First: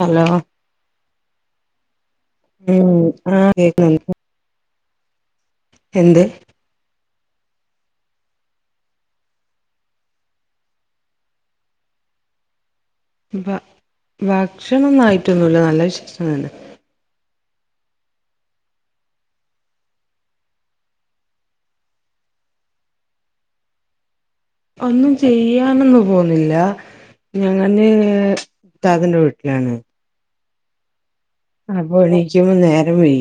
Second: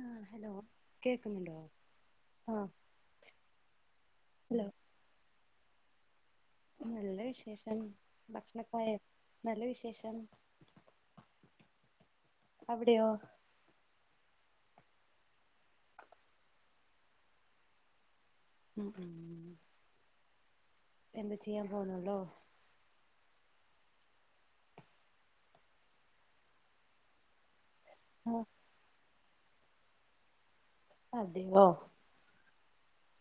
Hello കേക്കുന്നുണ്ടോ ആഹ് മ് ആഹ് കേക്ക്ണ് ഹലോ എന്ത് നല്ല വിശേഷം ഭക്ഷണൊക്കായോ നല്ല വിശേഷം അവിടെയോ ഭ ഭക്ഷണൊന്നായിട്ടൊന്നു നല്ല വിശേഷം തന്നെ മ് എന്ത ചെയ്യാ പോണൊല്ലോ ഒന്നും ചെയ്യാനൊന്നു പോവുന്നില്ല ഞാന് ആഹ് താതന്റെ വീട്ട്ലാണ് അതെ അപ്പൊ എണിക്കുമ്പ നേരം വൈ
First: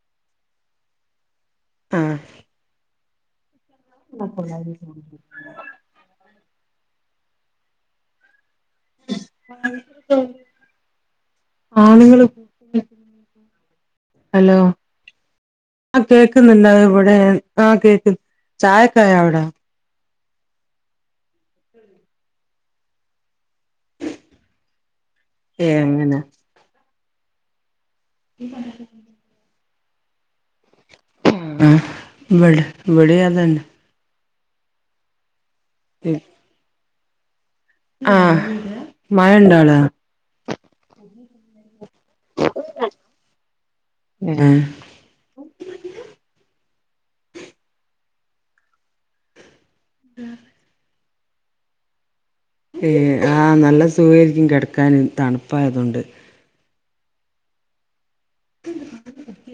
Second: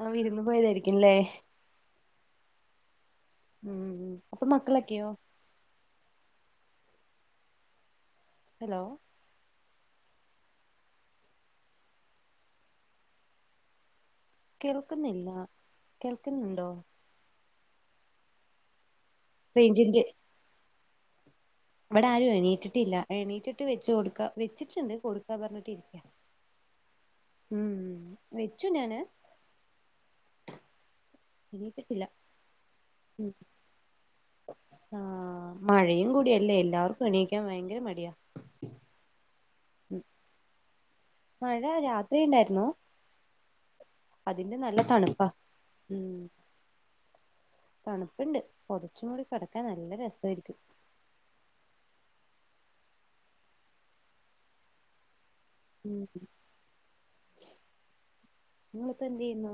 ആ വിരുന്ന് പോയതായിരിക്കുംല്ലേ ആഹ് മ് അപ്പൊ മക്കളൊക്കെയോ ഹലോ ആണ്ങ്ങള് ഹലോ കേൾക്കുന്നില്ല ആ കേക്കുന്നില്ല കേൾക്കുന്നുണ്ടോ ഏ ആഹ കേക്ക് ചായക്കായ വിടെ റേഞ്ച്ൻറ്റെ വിടാരും എണീറ്റിട്ടില്ല എണീറ്റിട്ട് വെച്ച് കൊടുക്കാ വെച്ചിട്ടുണ്ട് കൊടുക്കാ പറഞ്ഞിട്ടി ഏഹ് ഇരിക്ക അങ്ങനെ മ് വെച്ചു ഞാന് അല്ലാഹ് എണീറ്റിട്ടില്ല വടെ വെടി ഉം അതന്നെ ആഹ് മഴയും കൂടി അല്ലേ എല്ലാവർക്കും എണീക്കാൻ ഭയങ്കര മ ആഹ് മായണ്ടോടെ ഉം മഴ രാത്രിണ്ടായിരുന്നു ഏഹ് അതിന്റെ നല്ല തണുപ്പാ മ് തണുപ്പുണ്ട് പൊതച്ച് മൂടി കെടക്കാൻ നല്ല രസായിരിക്കും ഏ ആഹ് നല്ല സുഖയിരിക്കും കെടക്കാൻ ഉം തണുപ്പായതോണ്ട് നിങ്ങളിപ്പോ എന്തേയ്യുന്നു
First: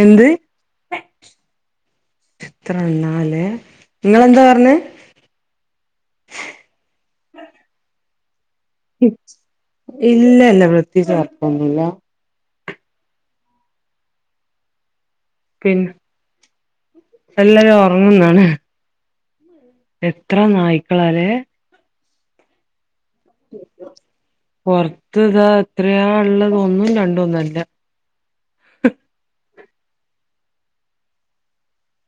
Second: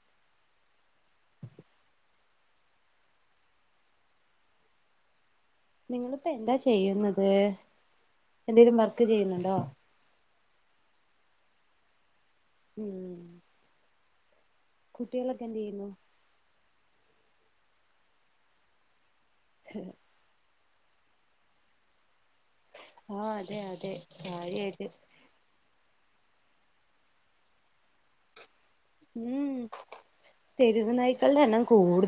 എന്ത്? എത്രണ്ണല്ലേ ങ്ങളെന്താ പറഞ്ഞ നിങ്ങളിപ്പോ എന്താ ചെയ്യുന്നത് എന്തെലും വർക്ക് ചെയ്യുന്നുണ്ടോ ഇല്ല ല്ല പ്രതേയ്ച് വർക്കൊന്നുല്ല മ് കുട്ട്യാളൊക്കെ എന്തേയ്യുന്നു എല്ലരും ഒർങ്ന്ന് [inaudible] എത്ര നായ്ക്കളാലേ ആഹ് അതെ അതെ കാര്യയായിട്ട് താ എത്രയാള്ള ഒന്നും രണ്ടൊന്നുല്ല മ് തെരുവ് നായ്ക്കൾടെ ണ്ണം കൂടു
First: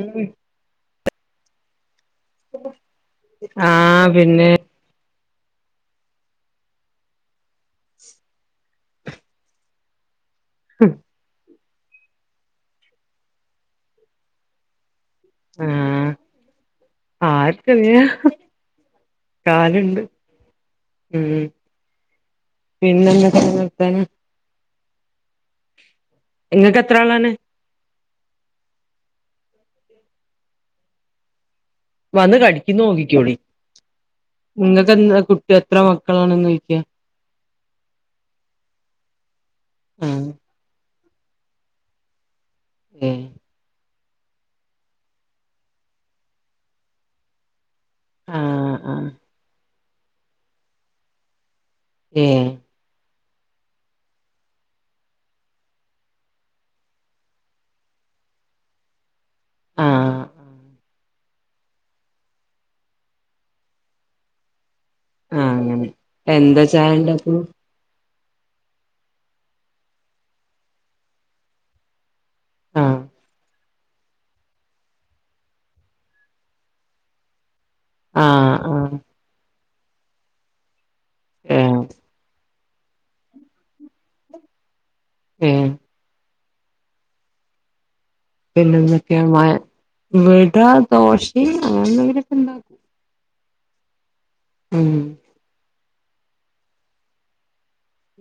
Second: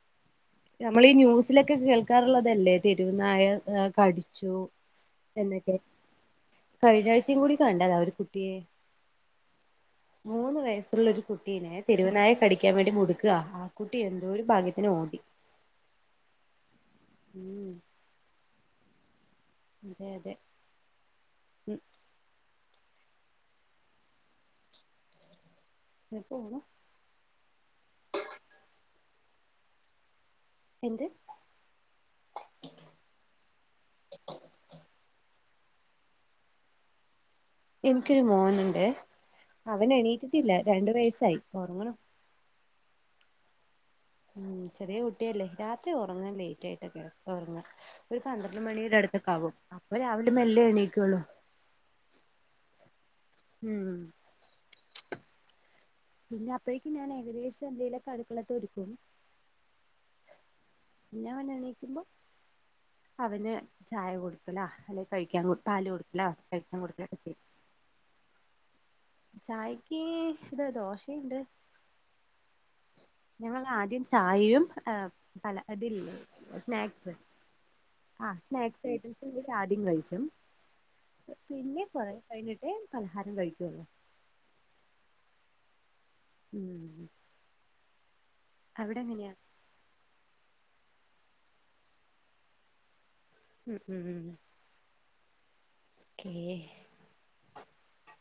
മ് നമ്മളീ ന്യൂസിലൊക്കെ കേൾക്കാറുള്ളതല്ലേ തെരുവനായ ആഹ് പിന്നെ കടിച്ചു എന്നൊക്കെ കഴിഞ്ഞ ആഴ്ച്ചീ കൂടി കണ്ടതാ ഒരു കുട്ടിയെ മൂന്ന് വയസ്സുള്ളരു കുട്ടീനെ തെരുവനായ കടിക്കാൻ വേണ്ടി മുട്ക്ക ആ കുട്ടി എന്തോ രു ഭാഗ്യത്തിന് ഓടി ആ ഉം ആർക്കെന്തിനാ കാല്ണ്ട് അതെ അതെ ഉം പിന്നൊന്തെക്കെ വർത്താനം ഉം പോണു ഇങ്ങക്ക് എത്ര ആളാണ്? എന്ത്? വന്ന് കടിക്കുന്നോക്കിക്കോളി ങ്ങക്ക് എന്താ കുട്ടി എത്ര മക്കളാണെന്ന് ചോയിക്കാ എനിക്കൊരു മോന് ണ്ട് അവന് ആഹ് എണീറ്റിട്ടില്ല രണ്ടു വയസ്സായി ഒറങ്ങു ണു മ്മ് ഉം ചെറിയ കുട്ടിയല്ലേ രാത്രി ഉറങ്ങാൻ ലേറ്റ് ആയിട്ടേ കിട ഒർങ്ങ ഒരു പന്ത്രണ്ട് ആഹ് മണിയുടെ ആഹ് അടുത്തൊക്കാകും അപ്പൊ രാവിലെ മെല്ലെ എണീക്കുള്ളൂ ഏ മ്മ് പിന്നെ അപ്പഴേക്കും ഞാൻ ഏകദേശം എന്തെലൊക്കെ അടുക്കളേത്തെ എടുക്കും ആഹ് പിന്നെ അവന് എണീക്കുമ്പോ അവന് ചായ കൊടുക്കല അല്ലെ കഴിക്കാൻ ആഹ് കൊട് അങ്ങനെ പാല് കൊടുക്കലോ എന്താ കഴിക്കാൻ കൊടുക്കലൊക്കെ ചായണ്ടാക്ക്ണു ചെയ്യും ചായക്കീ ഇത് ദോശയുണ്ട് ആഹ് മ്മള് ആദ്യം ഛായയും എ പല അതില്ലേ സ്നാക്സ് ആ ആഹ് സ്നാക്സ് ആഹ് ഐറ്റംസ് ആദ്യം കഴിക്കും ഏഹ് പിന്നെ കൊറേ കഴിഞ്ഞി ട്ടേ പലഹാരം കഴിക്കുള്ളു ഏ ഉം പിന്നെ അവിടെ ന്തൊക്കെയാ എങ്ങനെയാ മയ വിടാ ദോശയിം അങ്ങന എന്തെങ്കിലൊക്ക ണ്ടാക്കും ഉം ഉം ഉം കേ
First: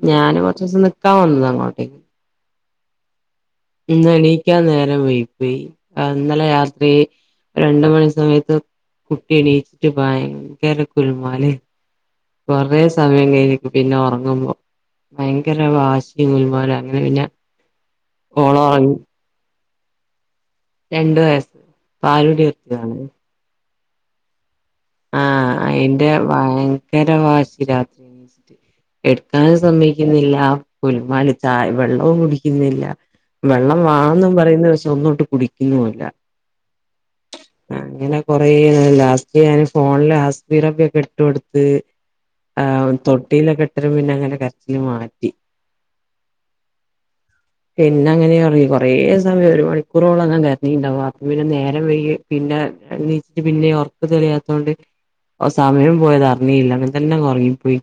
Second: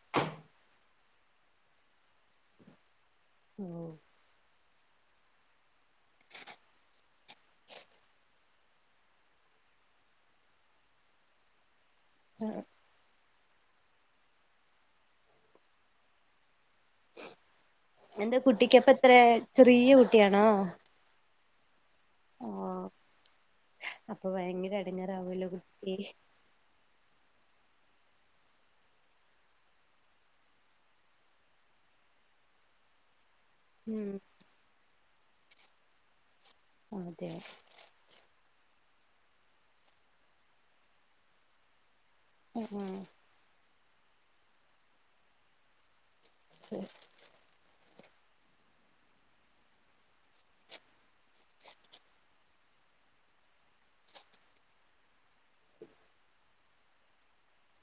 ഞാൻ കൊറച്ചീ സം നിക്കാൻ വന്നതാ ഇങ്ങോട്ടേക്ക് ഓ ഇന്ന് എണീക്കാൻ നേരം വൈകി പോയി ആ ഇന്നലെ രാത്രി രണ്ട് മണി സമയത്ത് കുട്ടി എണീച്ചിട്ട് ഭയങ്കര കുലുമാല് കൊറേ സമയം കഴിഞ്ക് പിന്നെ ഒറങ്ങുമ്പോ ഭയങ്കര വാശി പ്പീ കുൽമാല് അങ്ങനെ പിന്ന എന്താ ഓള് കുട്ടിക്കപ്പ ഒറങ്ങി എത്ര ചെറിയ കുട്ടിയാണോ? രണ്ടു വയസ്സ് പാലൂടി ഓ നിർത്തിയതാണ് അപ്പൊ ഭയങ്കര എടങ്ങേറാവുല്ലോ ആഹ് കുട്ടി അയിന്റെ ഭയങ്കര വാശി രാത്രി എണീച്ചിട്ട് എടുക്കാനും സമ്മയികുന്നില്ല ഗുലുമാല് ചായ വെള്ളോം കുടിക്കുന്നില്ല വെള്ളം ഉം വാണന്ന് പറയുന്ന് പക്ഷെ ഒന്നോട്ട് കുടിക്കുന്നുല്ല ഒന്ന് തെ അങ്ങനെ കൊറേ നേരം ലാസ്റ്റ് ഞാന് ഫോണില് ഹസ്ബിറബിയോക്കെ ഇട്ടു കൊടുത്ത് ആ തൊട്ടിയി ലൊകെട്ടരം പിന്നെ അങ്ങനെ കരച്ചില് മാറ്റി ശെ പിന്നെ അങ്ങനെ ഒറങ്ങി കുറേ സമയം ഒരു മണിക്കൂറോളം അങ്ങനെ കരഞീണ്ടാവും അപ്പോ പിന്നെ നേരം വൈകി പിന്നെ എണീച്ചിട്ട് പിന്നെ ഉറക്കം തെളിയാ ത്തോണ്ട് സമയം പോയത് അറിഞ്ഞില്ല അങ്ങനെ തന്നെ ഉറങ്ങിപ്പോയി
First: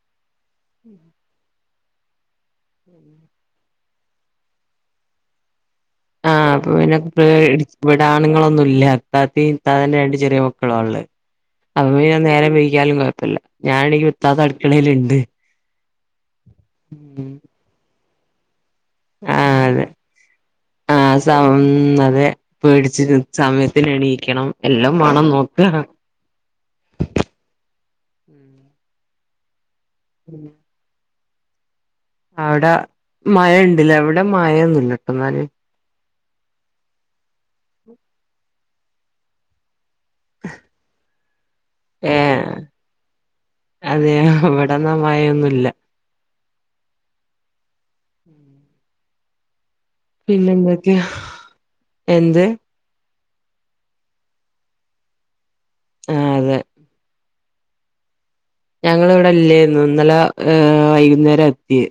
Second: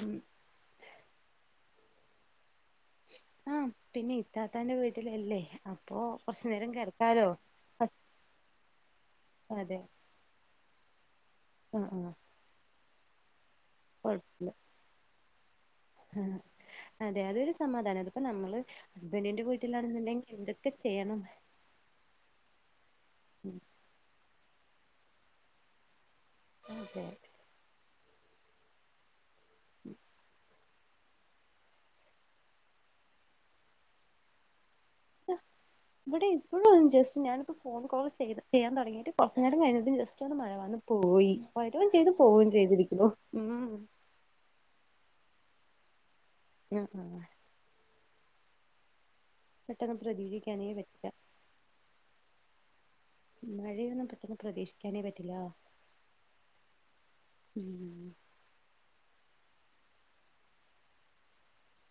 ഉം ഉം ആഹ് പിന്നെ ഇത്താത്തന്റെ വീട്ടിലല്ലേ അപ്പൊ കുറച്ചു നേരം കിടക്കാലോ ഇവിട ആണുങ്ങളൊന്നും ഇല്ല ഇത്താത്തെയും അതെ ഇത്താത്താന്റെ രണ്ട് ചെറിയ മക്കളും ഉള്ളെ ആഹ് അഥവാ ആഹ് ഞാൻ നേരം വൈകിയാലും കുഴപ്പ ഇല്ല ഞാൻ എണീക്കുമ്പോ ഇത്താത്ത കൊഴപ്പല്ല അടുക്കളയിലുണ്ട് ആഹ് അതെ അതൊരു സമാധാന അതിപ്പോ നമ്മള് ഹസ്ബൻഡിന്റെ ആഹ് അതെ വീട്ടിലാണെന്നുണ്ടെങ്കിൽ എന്തൊക്കെ ചെയ്യണം ആഹ് സമം അതെ പേടിച്ചിട്ട് സമയം ത്തിന് എണീക്കണം എല്ലം വേണം നോക്ക അതെ അതെ ഉം [inaudible] [inaudible] അവിടെ മഴ ഉണ്ട്ല്ലേ ഇവിടെ മഴയൊന്നുല്ലട്ടോ എന്നാല് ഇവിടെ ഇപ്പോഴും ജെസ്റ്റ് ഞാനിപ്പോ ഫോൺ കോള് ചെയ്ത് ചെയ്യാൻ തുടങ്ങിട്ട് കുറച്ച് നേരം കഴിഞ്ഞതും ജെസ്റ്റ് റ്റോന്ന് മഴ വന്ന് പോയി വരും ചെയ്തു പോവും ഏഹ് ചെയ്തിരിക്കുന്നു ഉം അതെയോ ഇവിടൊന്നും മഴയൊന്നും ഇല്ല [unintelligible] [inaudible] പെട്ടെന്ന് പിന്നെ പ്രതീക്ഷിക്കാനെ എന്തൊക്കെയാ പറ്റില്ല എന്ത് മഴയൊന്നും പെട്ടെന്ന് പ്രതീക്ഷിക്കാനേ പറ്റില്ലാ ആഹ് അതെ ഉം ഞങ്ങള് ഇവിടെ ഇല്ലാരുന്നു ഇന്നലെ വൈകുന്നേരാ എത്തിയെ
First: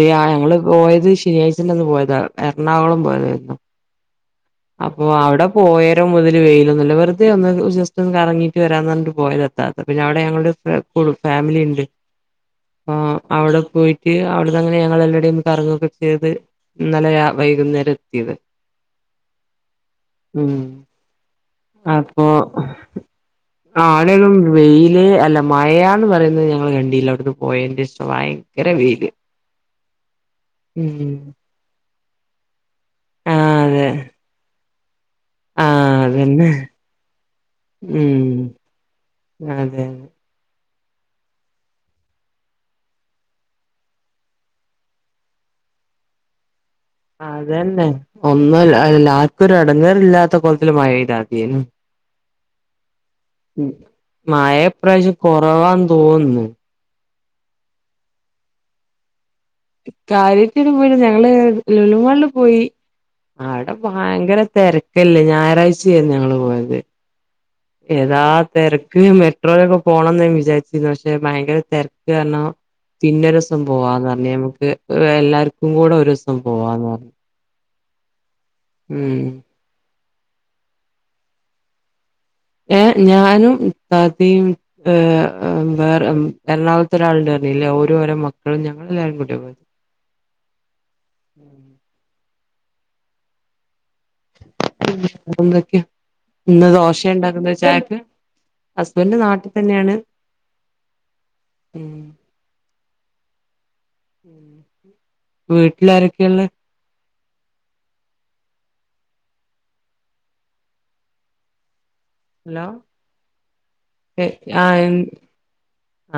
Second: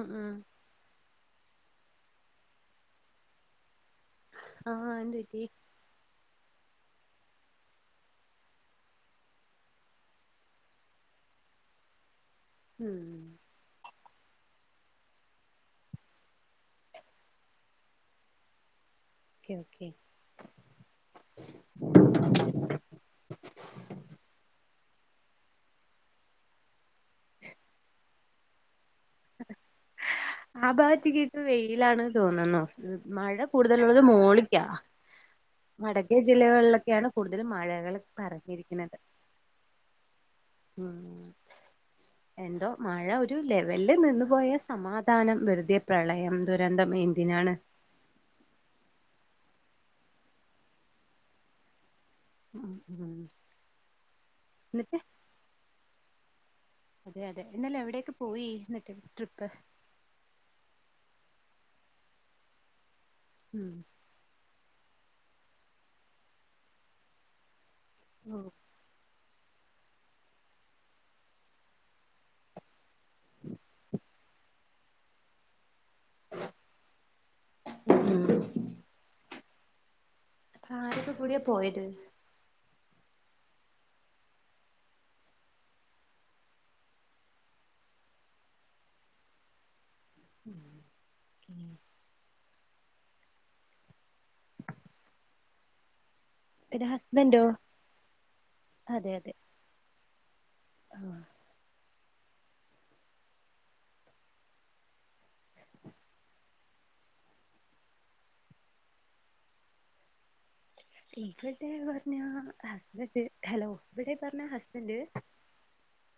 ഉം ഉം ഞങ്ങള് പോയത് ശനിയാഴ്ചന്റെന്ന് പോയതാ എറണാകുളം പോയതായിരുന്നു ആഹ് അപ്പൊ എന്ത് പറ്റി അവിടെ പോയ മുതല് വെയിലൊന്നും ഇല്ല വെറുതെ ഒന്ന് ഒരു ജെസ്റ്റ് ഒന്ന് കറങ്ങിട്ട് വരാന്ന് പറഞ്ഞിട്ട് പോയതാ താത്ത പിന്നെ അവിടെ ഞങ്ങളരു [unintelligible] ഫാമിലി ഉണ്ട് ഉം ആഹ് അവിടെ പോയി റ്റ് അവിടുന്നിങ്ങനെ ഞങ്ങള് എല്ലാടോ കറങ്ങിയൊക്കെ ചെയ്ത് ഇന്നലയാ വൈകുന്നേരം എത്തിയത് ഓക്കെ ഓക്കെ ഉം അപ്പൊ [unintelligible] വെയില് അല്ല മഴയാന്ന് പറയുന്നത് ഞങ്ങള് കണ്ട് [unintelligible] പോയെന്റെ ഭയങ്കര വെയില് [inaudible] ആ ഉം ഭാഗത്തിക്ക് ഇപ്പ വെയിലാണ് തോന്നുന്നൂ മഴ ആഹ് അതെ കൂടുതലുള്ളത് മോളിക്കാ ആഹ് വടക്കേ അതന്നെ ജില്ലകളിലൊക്കെയാണ് കൂടതലും മഴകള് പറഞ്ഞിരിക്കണത് അതെയൊ ഉം എന്തോ മഴ ഒരു ലെവലില് നിന്ന് പോയ സമാധാനം വെറുതെ പ്രളയം ദുരന്തം [unintelligible] അതന്നെ ഒന്നു അല്ല ആർക്കും ഒരു എടങ്ങേറില്ലാത്ത കോലത്തില് മഴ പെയ്താ മതിയാരുന്നു ഉം ഉം ഉം മയ എന്നിട്ട് ഇപ്രാവശ്യം കൊറവാന്ന് തോനുന്നു അതെ അതെ ഇന്നലെ എവിടെയെക്കെ പോയി ഇന്നിട്ട് ട്രിപ്പ് കാര്യത്തില് പോയത് ഞങ്ങള് ലുലുമാളില് പോയി ഉം അവിടെ ഭയങ്കര തെരക്കല്ലേ ഞായറാഴ്ച്ചേര്ന്നു ഞങ്ങള് പോയത് യതാ ഉം തെരക്ക് മെട്രോലൊക്ക പോണംന്ന് വിചാരിച്ചിരിന്നാ പക്ഷെ ഭയങ്കര തെരക്ക് കാരണം പിന്നൊരുസം പോവാന്നർഞ്ഞ് നമുക്ക് എല്ലാർക്കും കൂടെ ഒരുസ് പോവാന്നർഞ്ഞ് ഉം അപ്പ ആരൊക്കെ കൂടിയാ പോയത് ഏഹ് ഞാനും ഇത്താത്തിം ഏഹ് വേറെ ഉം എർണാകൊളത്ത് ഒരാള്ണ്ട്ർഞ്ഞിലെ ഓരും ഓര മക്കളും ഞങ്ങളല്ലാരും കൂട്ടി പോ ഉം ഉം പിന്ന എന്തക്കേ ഇന്ന് പിന്നെ ദോശേ ഹസ്ബൻഡോ ഇണ്ടാക്ക്ന്ന് ചായക്ക് ഹസ്ബൻഡ് നാട്ടി തന്നെണ് ആ ഹ് ഉം വീട്ടിലാരക്കേ ഇള്ളേ ഇവിടെ പറഞ്ഞ ഹലോ ഹസ്ബെന്റ് ഹലോ ഇവിടെ പറഞ്ഞ ഹസ്ബെന്റ് ആഹ്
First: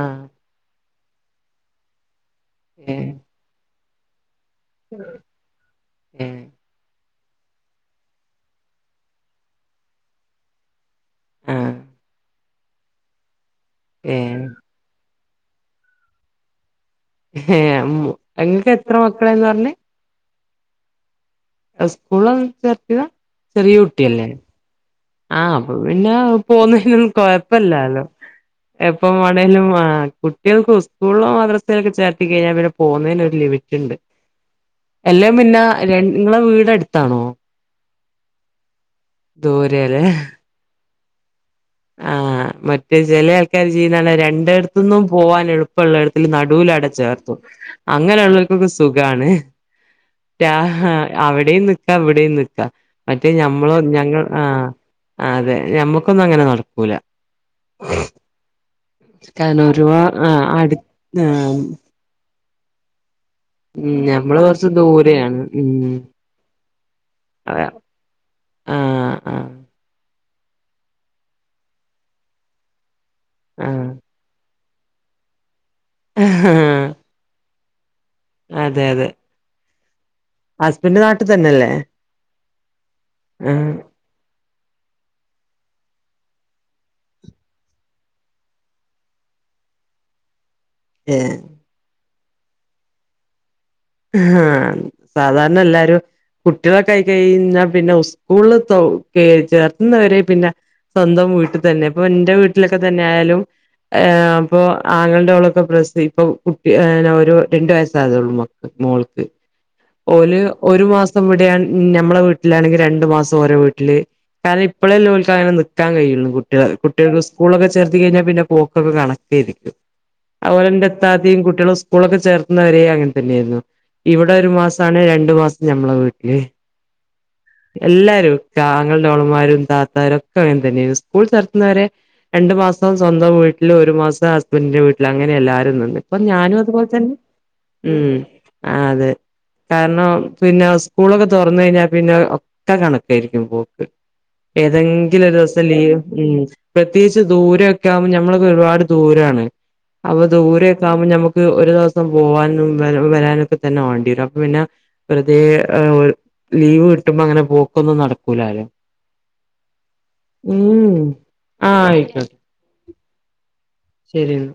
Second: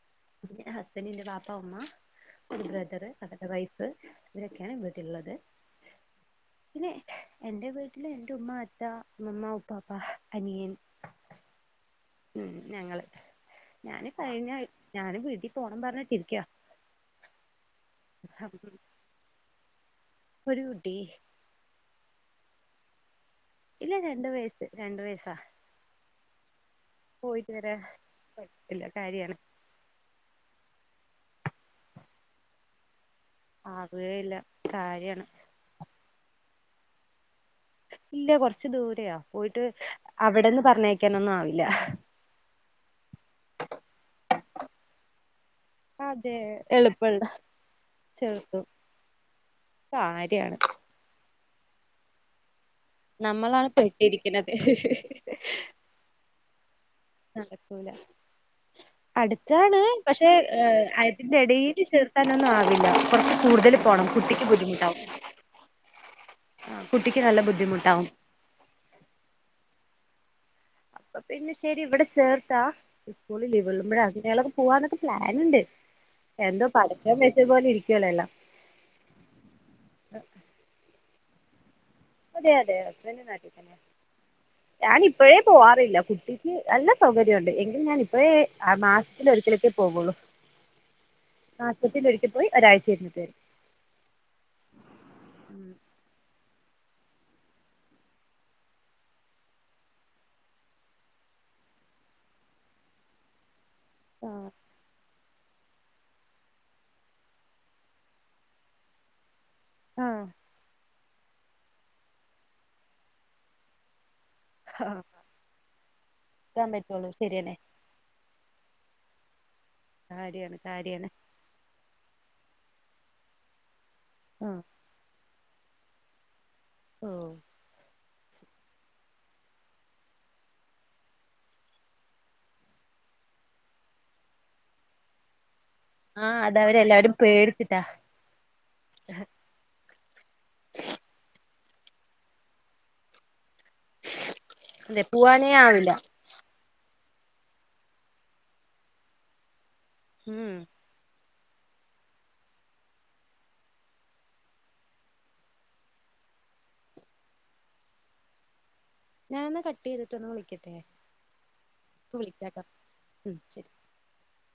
ആഹ് പിന്നെ ഹസ്ബെന്റിന്റെ ബാപ്പ ഉമ്മ ഒരു ബ്രദറ് ഏഹ് അവരുടെ വൈഫ് ഇവരൊക്കെയാണ് ഇവിടിള്ളത് ഏഹ് പിന്നെ എന്റെ വീട്ട്ല് എന്റെ ഉമ്മ അത്ത ഇമ്മമ്മ ഉപ്പാപ്പ അനിയൻ ആഹ് ഉം ഞങ്ങള് ഞാന് ഏഹ് കഴിഞ്ഞ ആഴ് ഞാന് വീട്ടി പോണം പറഞ്ഞിട്ടിരിക്ക ഹേ ഉം ഇങ്ങക്ക് എത്ര മക്കളാന്നാ പറഞ്ഞേ ഒരു കുട്ടി ഇസ്കൂളൊന്ന് ചേർത്തിതാ ഇല്ല രണ്ട് വയസ്സ് രണ്ട് വയ ആഹ് അപ്പൊ പിന്നെ പോവുന്നേനൊന്നും പോയിട്ട് വരാൻ കൊഴപ്പല്ലാല്ലോ പറ്റില്ല എപ്പം കാര്യാണ് വാണേലും ആഹ് കുട്ടേൾക്ക് സ്കൂളോ മദ്രസെലൊക്കെ ചേർത്തി കഴിഞ്ഞാ പിന്നെ പോവുന്നേന് ഒരു ലിമിറ്റ്ണ്ട് ആവുകയില്ല കാര്യാണ് എല്ലാം പിന്നെ ര നിങ്ങളെ വീട് അട്ത്താണോ ഇല്ല കൊറച്ച് ദൂരയാ പോയിട്ട് ദൂരെല്ലേ അവിടെന്ന് പറഞ്ഞയക്കാനൊന്നും ആവില്ല ആഹ് മറ്റേ ചെലെ ആൾക്കാര് ച്ചിയ്യുന്നതാണ് രണ്ടേട്ത്തുന്നും പോവാൻ എളുപ്പള്ളടത്തിൽ അതെ നടുവിലാടെ എളുപ്പള്ള ചേർത്തും അങ്ങനെ ചെറുതും ഇള്ളോൽക്കൊക്ക സുഖാണ് കാര്യാണ് അവിടെം നിക്ക ഇവിടെം നിക്കാം മറ്റേ നമ്മളാണ് ഞമ്മളോ ഞങ്ങ പെട്ടിരിക്കണത് ആഹ് അതെ ഞമ്മു ക്കൊന്നും അങ്ങനെ നടക്കൂല നടക്കൂല കാരണം അട്ത്താണ് ഒരുപാ പക്ഷെ ആ ഏഹ് അയത്തിന്റെ അടു എടേല് ചേർ ക്കാന്നൊന്നും ആവില്ല കൊറച്ച് കൂട്തല് ഉം പോണം ഞമ്മള് കുട്ടിക്ക് കൊറച്ച് ബുദ്ധിമുട്ടാവും ദൂരെയാണ് ഉം ആഹ് കുട്ടിക്ക് നല്ല അതെ ബുദ്ധിമുട്ടാവും ആഹ് ആഹ് അപ്പൊ പിന്നെ ശരി ഇവിടെ ചേർത്താ സ്കൂള് ആഹ് ലീവ്ള്ളുമ്പഴേ അതിനേളം പോവാനൊക്കെ പ്ലാൻ ഇണ്ട് എന്തോ ആഹ് പടച്ചോൻ വെച്ചതുപോലെ ഇരിക്കുവല്ലോ എല്ലാം അതെ അതെ ഏഹ് ഹസ്ബെന്റ് നാട്ടിലുണ്ടല്ലേ അതെയതെ ഹസ്ബെന്റ് നാട്ടി തന്നെയ ഞാനിപ്പഴേ പോവാറില്ല കുട്ടിക്ക് നല്ല സൗകര്യോണ്ട് എങ്കിൽ ഞാനിപ്പഴേ ആ മാസ് സത്തിലൊരിക്കലൊക്കെ പോവള്ളൂ ഏഹ് മാസത്തിൽ ഒരിക്കൽ പോയി ഒരാഴ്ച കഴിഞ്ഞിട്ട് വരും ഹാ സാധാരണ എല്ലാരും കുട്ടികളൊക്കായി കഴിഞ്ഞാ പിന്നെ സ്കൂളില് തൊ ക്കെ ചേർത്തുന്നവരെ പിന്നെ സ്വന്തം വീട്ടിൽ തന്നെ ഇപ്പൊ ഇന്റെ വീട്ടിലൊക്കെ തന്നെ ആയാലും ഏഹ് ആഹ് അപ്പൊ ആങ്ങൾടെ ഓളൊക്കെ പ്രസവിപ്പൊ കുട്ടി ഒരു രണ്ടു വയസ്സായതേ ഉള്ളൂ മോ മോൾക്ക് ആഹ് ഓല് ഒരു മാസം ഇവിടെയ ഞമ്മളെ വീട്ടിലാണെങ്കി രണ്ടു മാസം ഓരെ വീട്ടില് കാരണം ഇപ്പളല്ലെ ഓൽക്ക് അങ്ങനെ നിക്കാൻ കഴിയുള്ളു കുട്ടിക ആക്കാൻ പറ്റുള്ളൂ കുട്ടികള് ശരിയന്നെ സ്കൂളൊക്കെ ചേർത്തി കഴിഞ്ഞാ പിന്നെ പോക്കൊക്കെ കണക്കേരിക്കും കാര്യാണ് അതുപോലെ ൻ്റെ കാര്യാണ് ഇത്താത്തിം കുട്ടികളും സ് സ്കൂളൊക്കെ ചേർത്തുന്നത്വരെ അങ്ങനെ തന്നെയായിരുന്നു ഇവിടെ ഒരു ആഹ് മാസാണെ രണ്ടു മാസം ഞമ്മളെ വീട്ടില് ഓഹ് എല്ലാരും ആങ്ങൾൻ്റെ ഓളമാരും താത്താരും ഒക്കെ അങ്ങനെ തന്നെയായിരുന്നു സ്കൂൾ ചേർത്തുന്നവരെ രണ്ടു മാസം സ്വന്തം വീട്ടില് ഒരു മാസം ഹസ്ബൻഡിന്റെ വീട്ടില് അങ്ങനെ എല്ലാവാരും നിന്ന് ഇപ്പൊ ഞാനും അതുപോലെ തന്നെ പേരുത്തിട്ടാ ഉം ആഹ് അതെ കാരണം പിന്നെ ഉസ്കൂളൊക്കെ തുറന്ന് കഴിഞ്ഞാ പിന്നെ ഒക്കെ കണക്കായിരിക്കും പോ അതെ ഏതെങ്കിലും ഒരു പോവാനേ ദിവസം ആവില്ല ലീവ് ഉം പ്രത്യേകിച്ച് ദൂരൊക്കെ ആകുമ്പോൾ ഞമ്മളൊക്കെ ഒരുപാട് ദൂരാണ് അപ്പൊ ഉം ദൂരെ ഇതാവുമ്പോം ഞമ്മക്ക് ഒരു ദിവസം പോവാനും വരാനൊക്കെ തന്നെ വാണ്ടി വരും അപ്പൊ പിന്നെ വേറുതേ ലീവ് കിട്ടുമ്പോ അങ്ങനെ പോക്കൊന്നും നടക്കൂലാലോ ഞാനൊന്ന് കട്ട് ചെയ്തിട്ട് ഒന്ന് വിളിക്കട്ടെ ഉം ആഹ് ഇപ്പ ആയിക്കോട്ടെ വിളിക്കാട്ടോ ഉം ശരി ശരി എന്ന